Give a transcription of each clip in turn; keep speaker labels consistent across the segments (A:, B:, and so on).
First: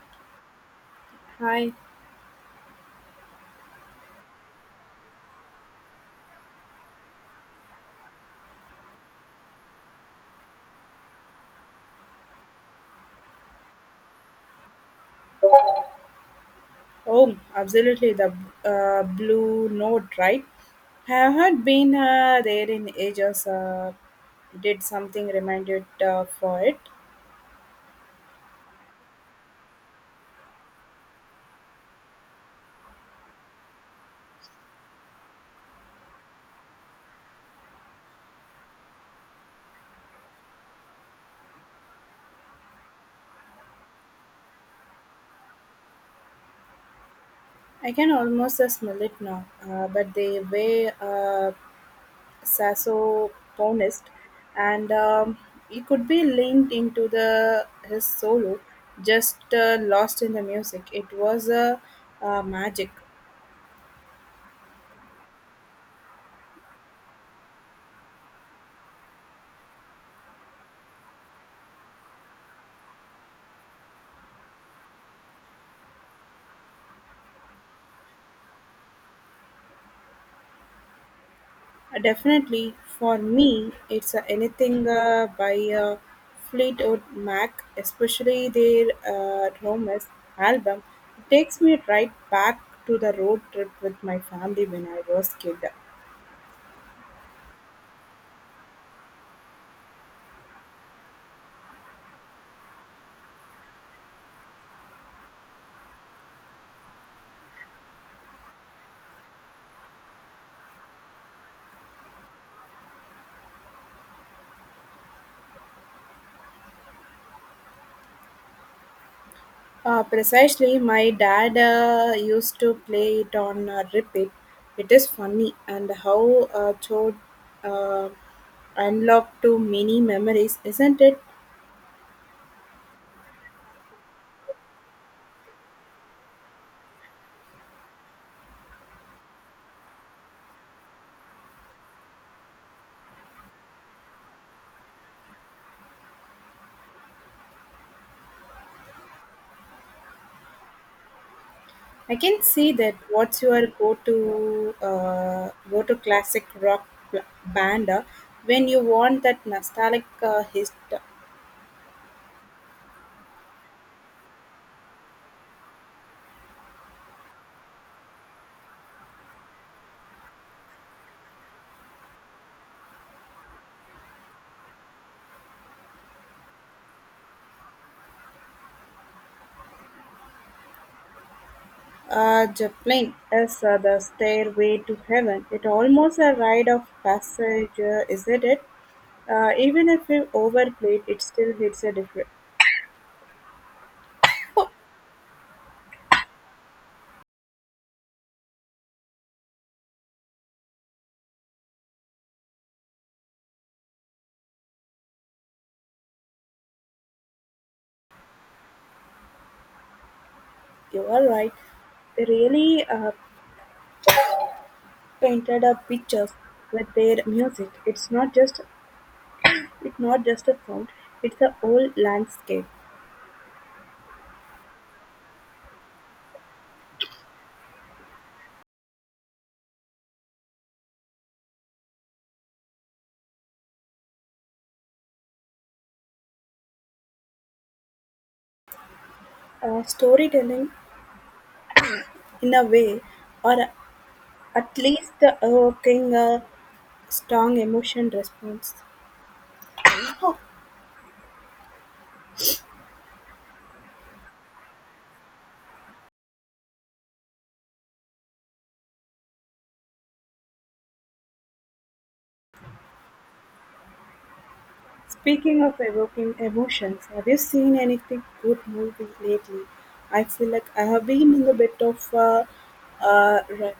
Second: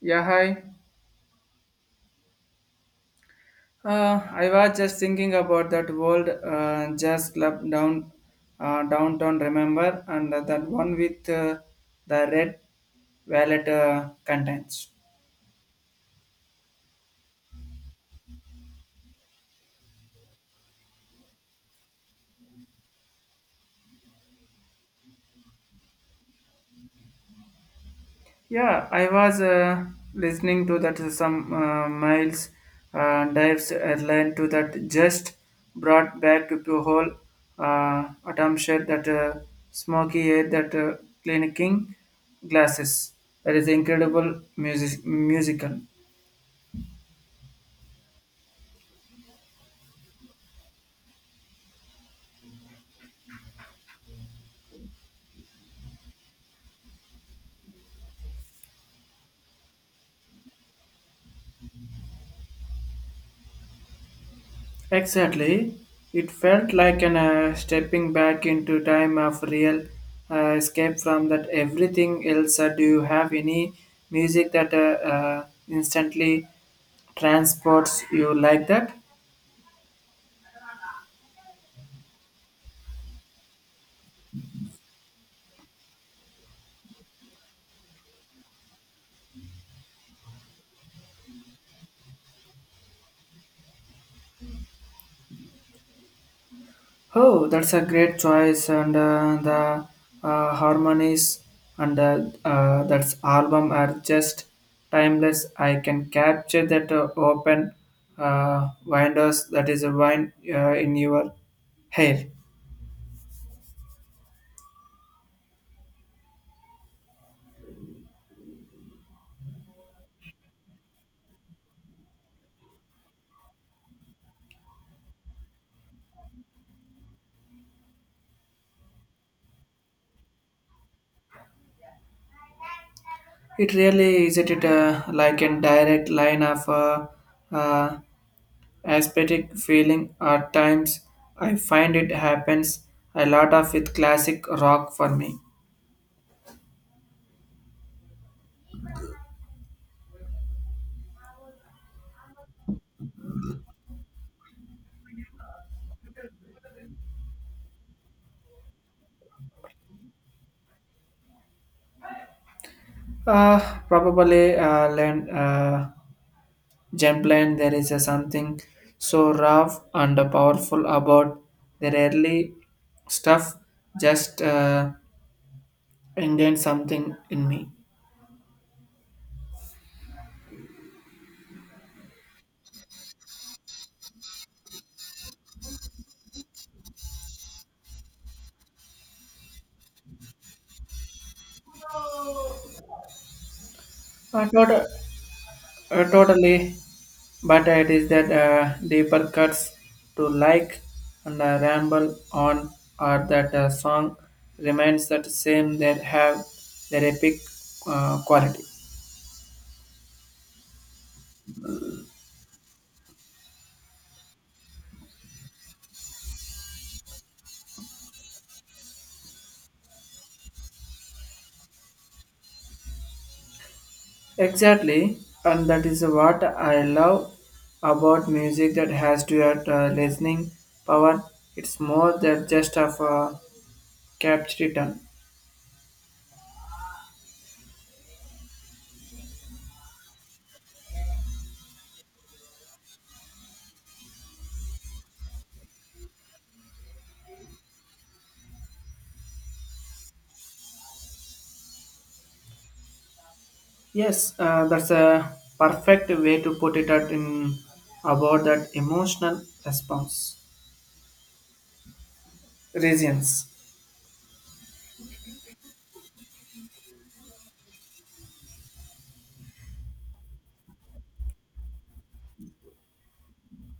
A: Yeah, hi.
B: Hi.
A: I was just thinking about that old jazz club down downtown. Remember, and that one with the red violet contents.
B: Oh, absolutely. The Blue Note, right? Have not been there in ages. Did something reminded for it.
A: Yeah, I was listening to that some miles dives airline to that just brought back to whole atmosphere that smoky air that clinking glasses. That is incredible music musical.
B: I can almost smell it now. But they were sassophonist, and he could be linked into the his solo, just lost in the music. It was a magic.
A: Exactly. It felt like an stepping back into time of real escape from that everything else. Do you have any music that instantly transports you like that?
B: Definitely, for me, it's anything by Fleetwood Mac, especially their Romas album. It takes me right back to the road trip with my family when I was kid.
A: Oh, that's a great choice, and the harmonies and that album are just timeless. I can capture that open windows that is a wine in your hair.
B: Precisely, my dad used to play it on repeat. It is funny and how Chod uh, unlocked to many memories, isn't it?
A: It really isn't it like a direct line of uh, aesthetic feeling at times. I find it happens a lot of with classic rock for me.
B: I can see that. What's your go-to classic rock band when you want that nostalgic hit?
A: Uh, probably land, Gemland, there is a something so rough and powerful about the early stuff, just indent something in me.
B: Joplin is the stairway to heaven. It almost a rite of passage, isn't it? Even if you overplayed, it still hits a different.
A: I thought. Totally, but it is that deeper cuts to like and ramble on, or that song remains that same that have their epic quality.
B: You are right. They really painted a picture with their music. It's not just a sound. It's a whole landscape.
A: Exactly, and that is what I love about music that has to have listening power. It's more than just of a capture return.
B: Storytelling in a way, or at least evoking a strong emotion response.
A: Yes, that's a perfect way to put it at in about that emotional response reasons.
B: Speaking of evoking emotions, have you seen anything good movie lately? I feel like I have been in a bit of uh, re-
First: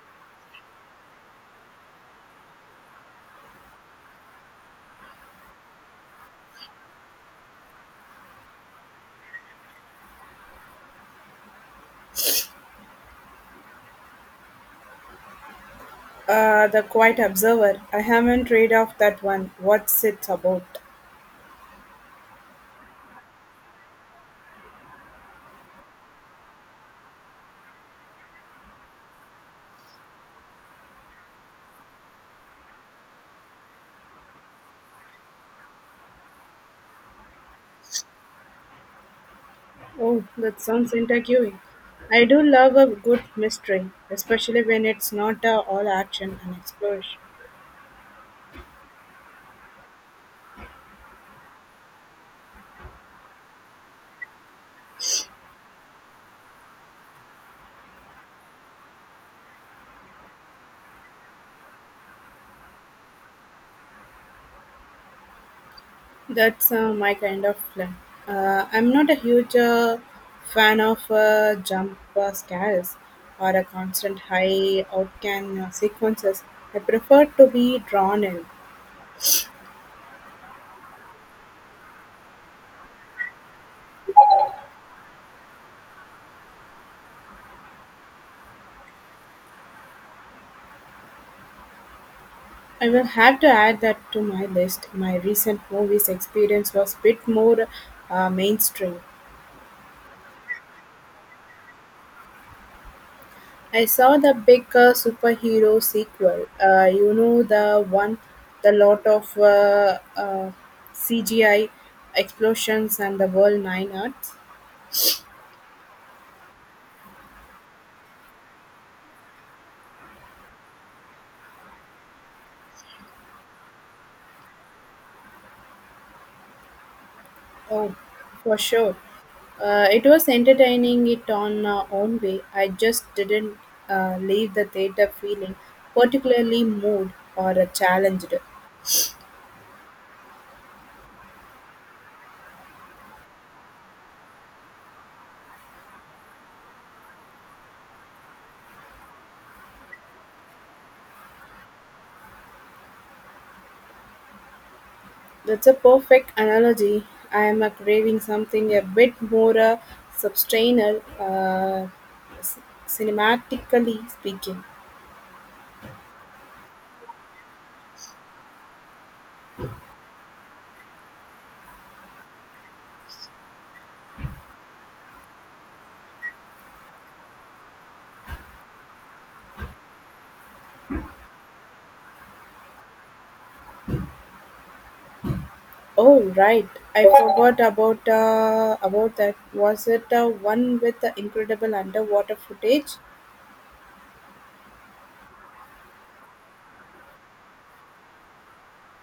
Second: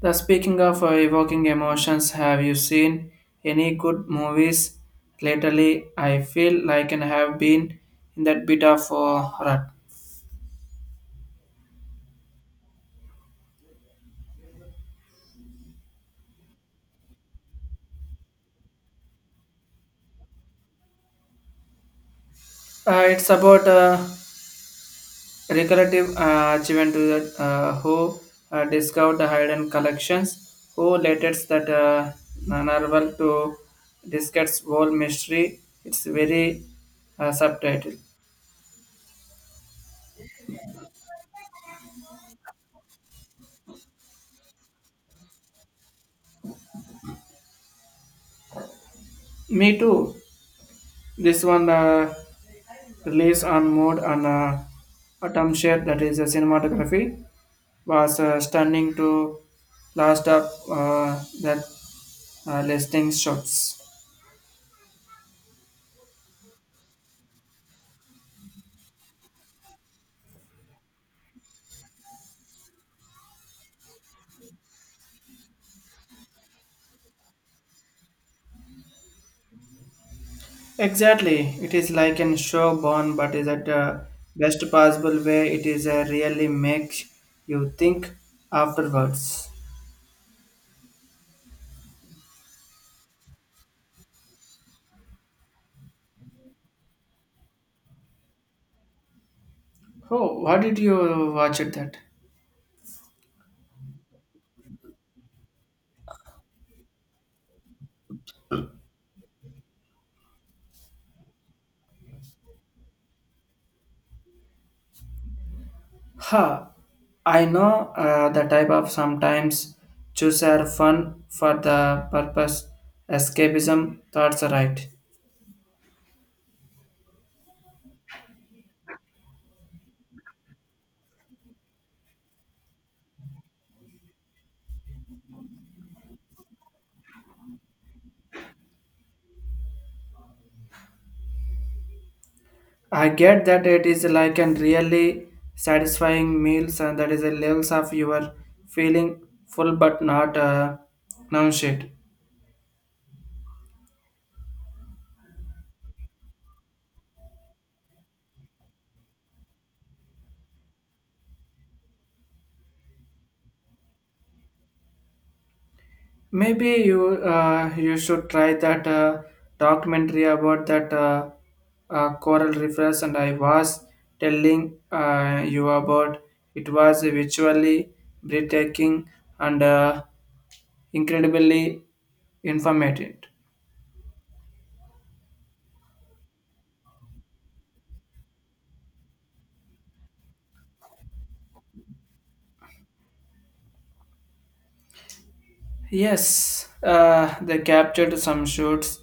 A: The speaking of evoking emotions, have you seen any good movies lately? I feel like I have been in that bit of rut.
B: the quiet observer. I haven't read of that one. What's it about?
A: It's about recurrative achievement to the who discovered the hidden collections, who latest that narval to discuss whole mystery. It's very subtitle.
B: Oh, that sounds intriguing. I do love a good mystery, especially when it's not all action and exploration.
A: Me too. This one released on mood and atom share that is a cinematography was stunning to last up that listing shots.
B: That's my kind of film. I'm not a huge fan of jump scares or a constant high outcan sequences. I prefer to be drawn in.
A: Exactly. It is like an show born, but is at the best possible way. It is a really makes you think afterwards.
B: I will have to add that to my list. My recent movies experience was bit more mainstream.
A: Oh, what did you watch it that?
B: I saw the big superhero sequel. You know the one, the lot of CGI explosions and the world nine arts.
A: Ha! I know the type of sometimes choose are fun for the purpose. Escapism thoughts are right.
B: Oh, for sure. It was entertaining it on our own way. I just didn't leave the theater feeling particularly moved or challenged.
A: I get that it is like a really satisfying meals and that is a levels of your feeling full but not nourished.
B: That's a perfect analogy. I am craving something a bit more substantial, c- cinematically speaking.
A: Maybe you should try that documentary about that coral reefs, and I was telling you about. It was visually breathtaking and incredibly informative.
B: Oh, right. I forgot about that. Was it one with the incredible underwater footage?
A: Yes, they captured some shoots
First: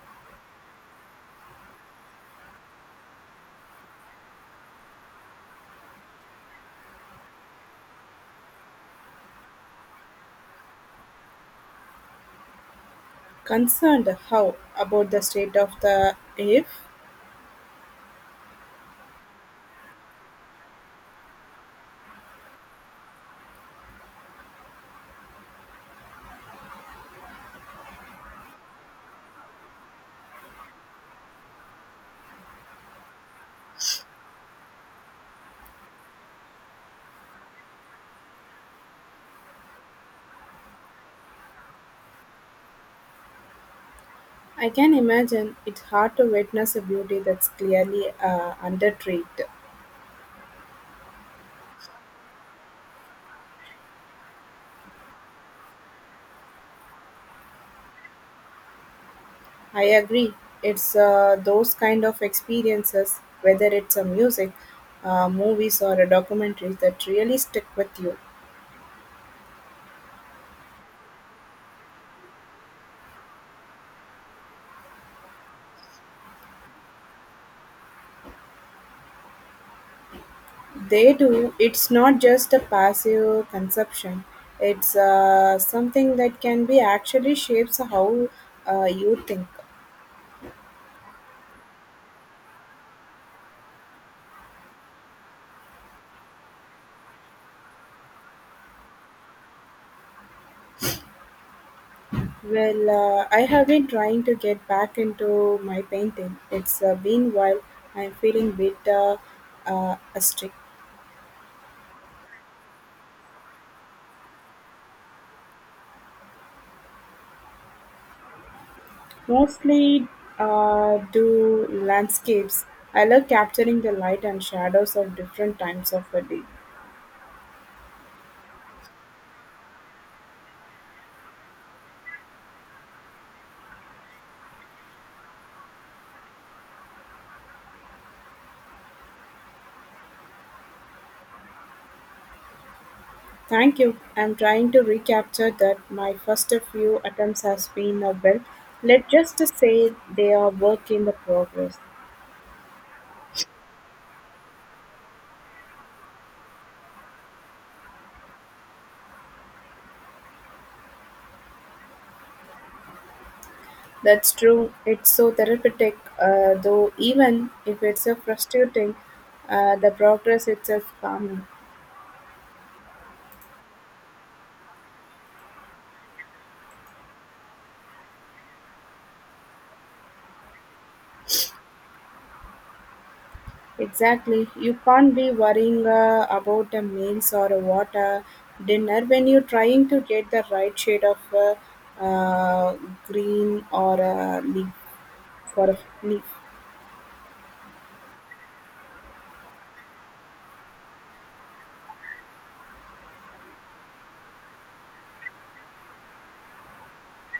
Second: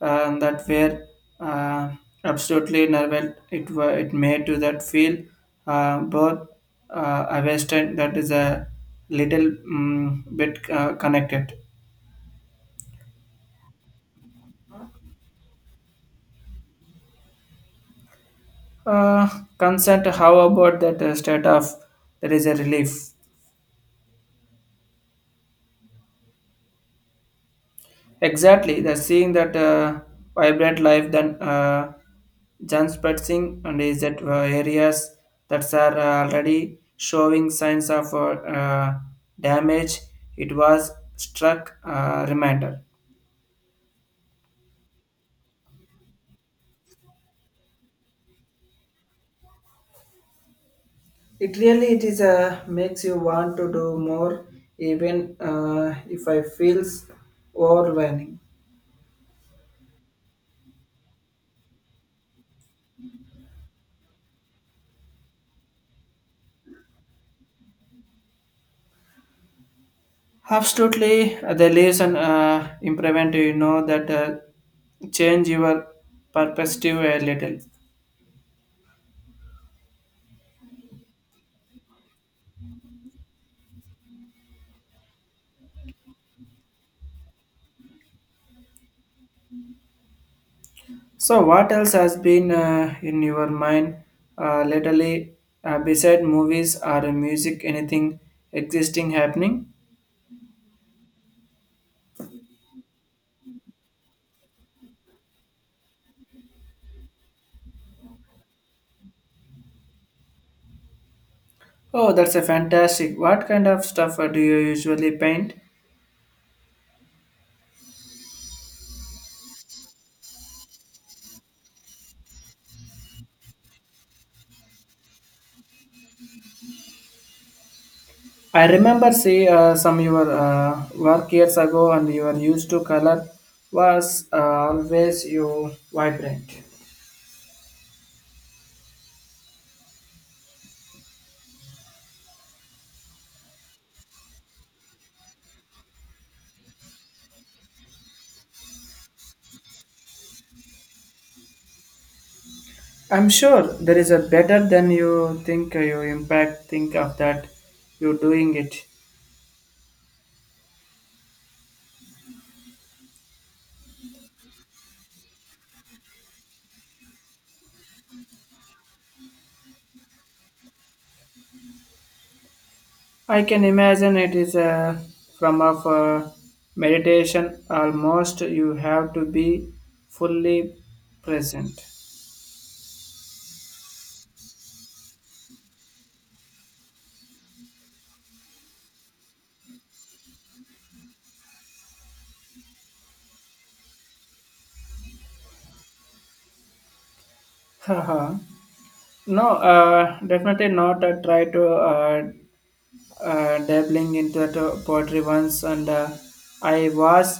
A: that were uh, absolutely nervous. It made to that feel both a western that is a little bit connected.
B: Concerned how about the state of the if?
A: Uh, consent. How about that state of there is a relief. Exactly, the seeing that vibrant life then Jan spreading and is that areas that are already showing signs of uh, damage. It was struck reminder.
B: I can imagine it's hard to witness a beauty that's clearly undertreated.
A: It really it is a makes you want to do more, even if I feels overwhelming.
B: I agree. It's those kind of experiences, whether it's a music, movies, or a documentary, that really stick with you.
A: Absolutely, the leaves and improvement. You know that change your perspective a little.
B: They do. It's not just a passive consumption. It's something that can be actually shapes how you think.
A: So, what else has been in your mind lately, beside movies or music? Anything existing happening?
B: Well, I have been trying to get back into my painting. It's been while. I'm feeling a bit asterisk.
A: Oh, that's a fantastic. What kind of stuff do you usually paint?
B: Mostly do landscapes. I love capturing the light and shadows of different times of the day.
A: I remember see some your work years ago, and your used to color was always you vibrant.
B: Thank you. I'm trying to recapture that. My first few attempts has been a well. Let's just say they are work in the progress.
A: I'm sure there is a better than you think you impact. Think of that, you're doing it.
B: That's true. It's so therapeutic, though, even if it's so frustrating, the progress itself calming.
A: I can imagine it is a from of a meditation almost you have to be fully present.
B: Exactly. You can't be worrying about the meals or a water dinner when you're trying to get the right shade of uh, green or a leaf for a leaf.
A: Haha, no, definitely not. I try to dabbling into the poetry once, and I was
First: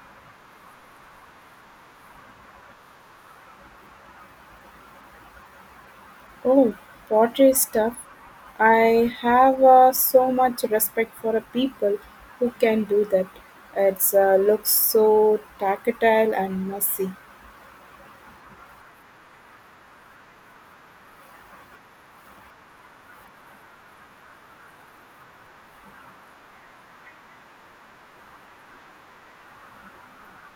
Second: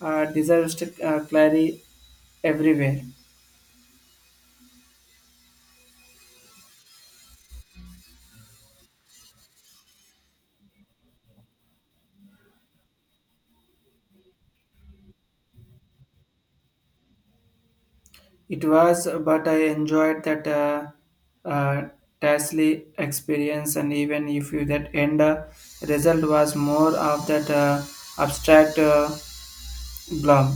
A: disaster clarity everywhere.
B: Oh, pottery stuff. I have so much respect for a people who can do that. It looks so tactile and messy.
A: It was, but I enjoyed that uh, tasty experience, and even if you, that end result was more of that abstract blob.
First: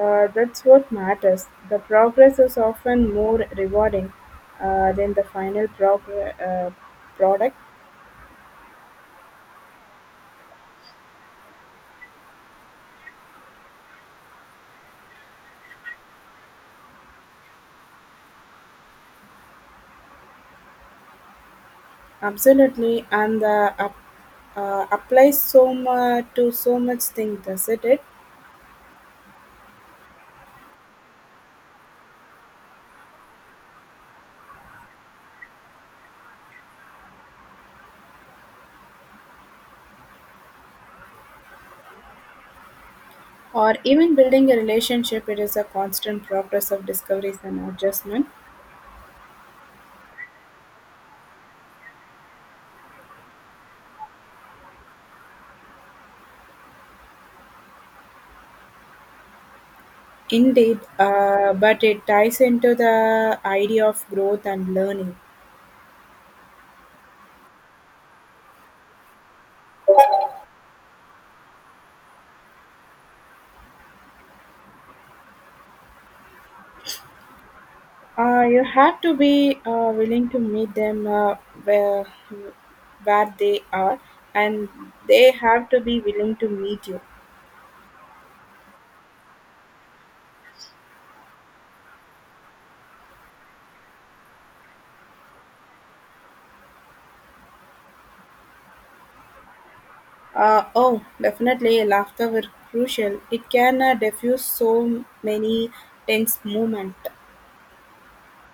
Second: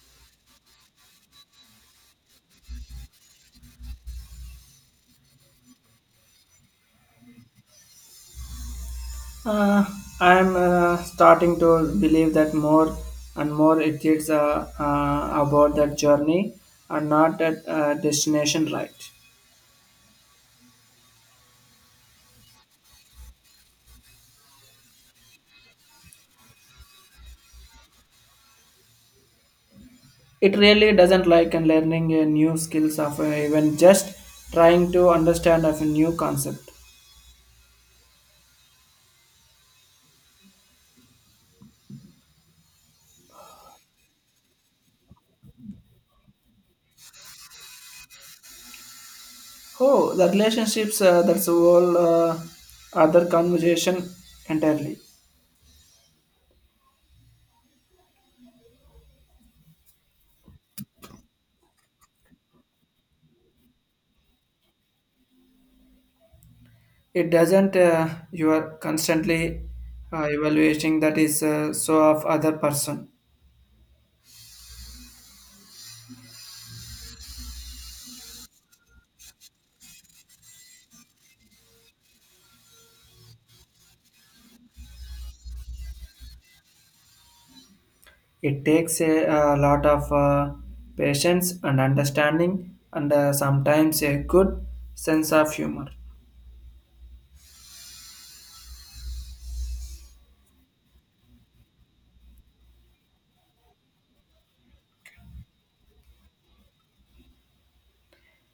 B: That's what matters. The progress is often more rewarding than the final product.
A: Uh, I'm starting to believe that more and more it is about that journey and not that destination, right?
B: Absolutely, and the up, applies so much to so much thing, does it?
A: It really doesn't like and learning new skills of even just trying to understand of a new concept.
B: Or even building a relationship, it is a constant progress of discoveries and adjustment.
A: Oh, the relationships, that's a whole other conversation entirely.
B: Indeed, but it ties into the idea of growth and learning.
A: It doesn't, you are constantly evaluating that is so of other person.
B: You have to be willing to meet them where, where they are, and they have to be willing to meet you.
A: It takes a lot of patience and understanding and sometimes a good sense of humor.
B: Oh, definitely, laughter were crucial. It can diffuse so many tense moments.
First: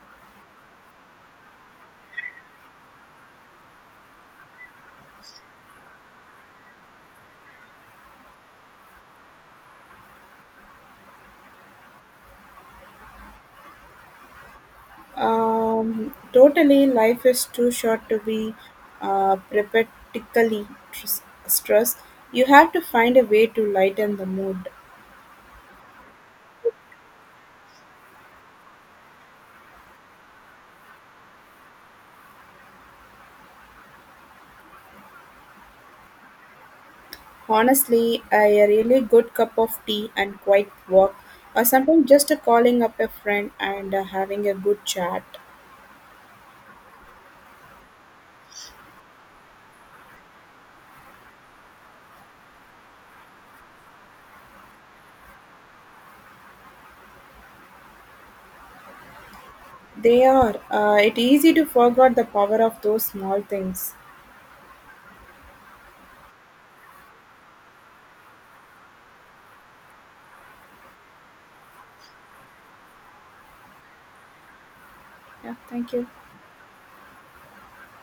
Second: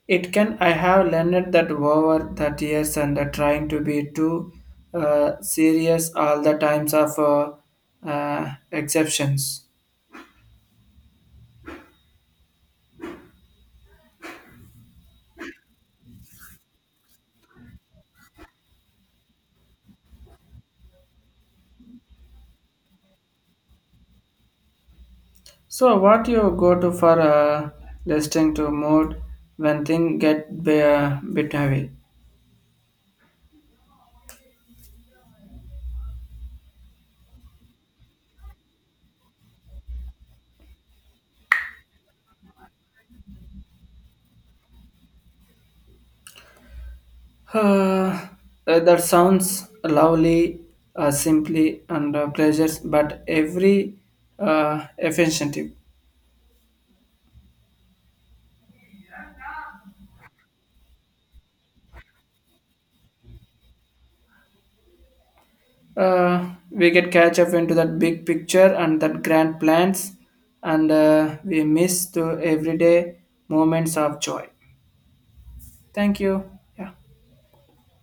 A: It can, I have learned that over that years and trying to be too serious all the times of exceptions.
B: Totally, life is too short to be perpetually stressed. You have to find a way to lighten the mood.
A: So, what you go to for listening to mood when things get be, bit heavy?
B: Honestly, a really good cup of tea and quiet walk, or sometimes just a calling up a friend and having a good chat.
A: Uh, that sounds lovely, simply, and pleasures, but every efficient.
B: They are. It easy to forget the power of those small things.
A: We get catch up into that big picture and that grand plans, and we miss the everyday moments of joy.
B: Yeah, thank you.
A: Thank you. Yeah.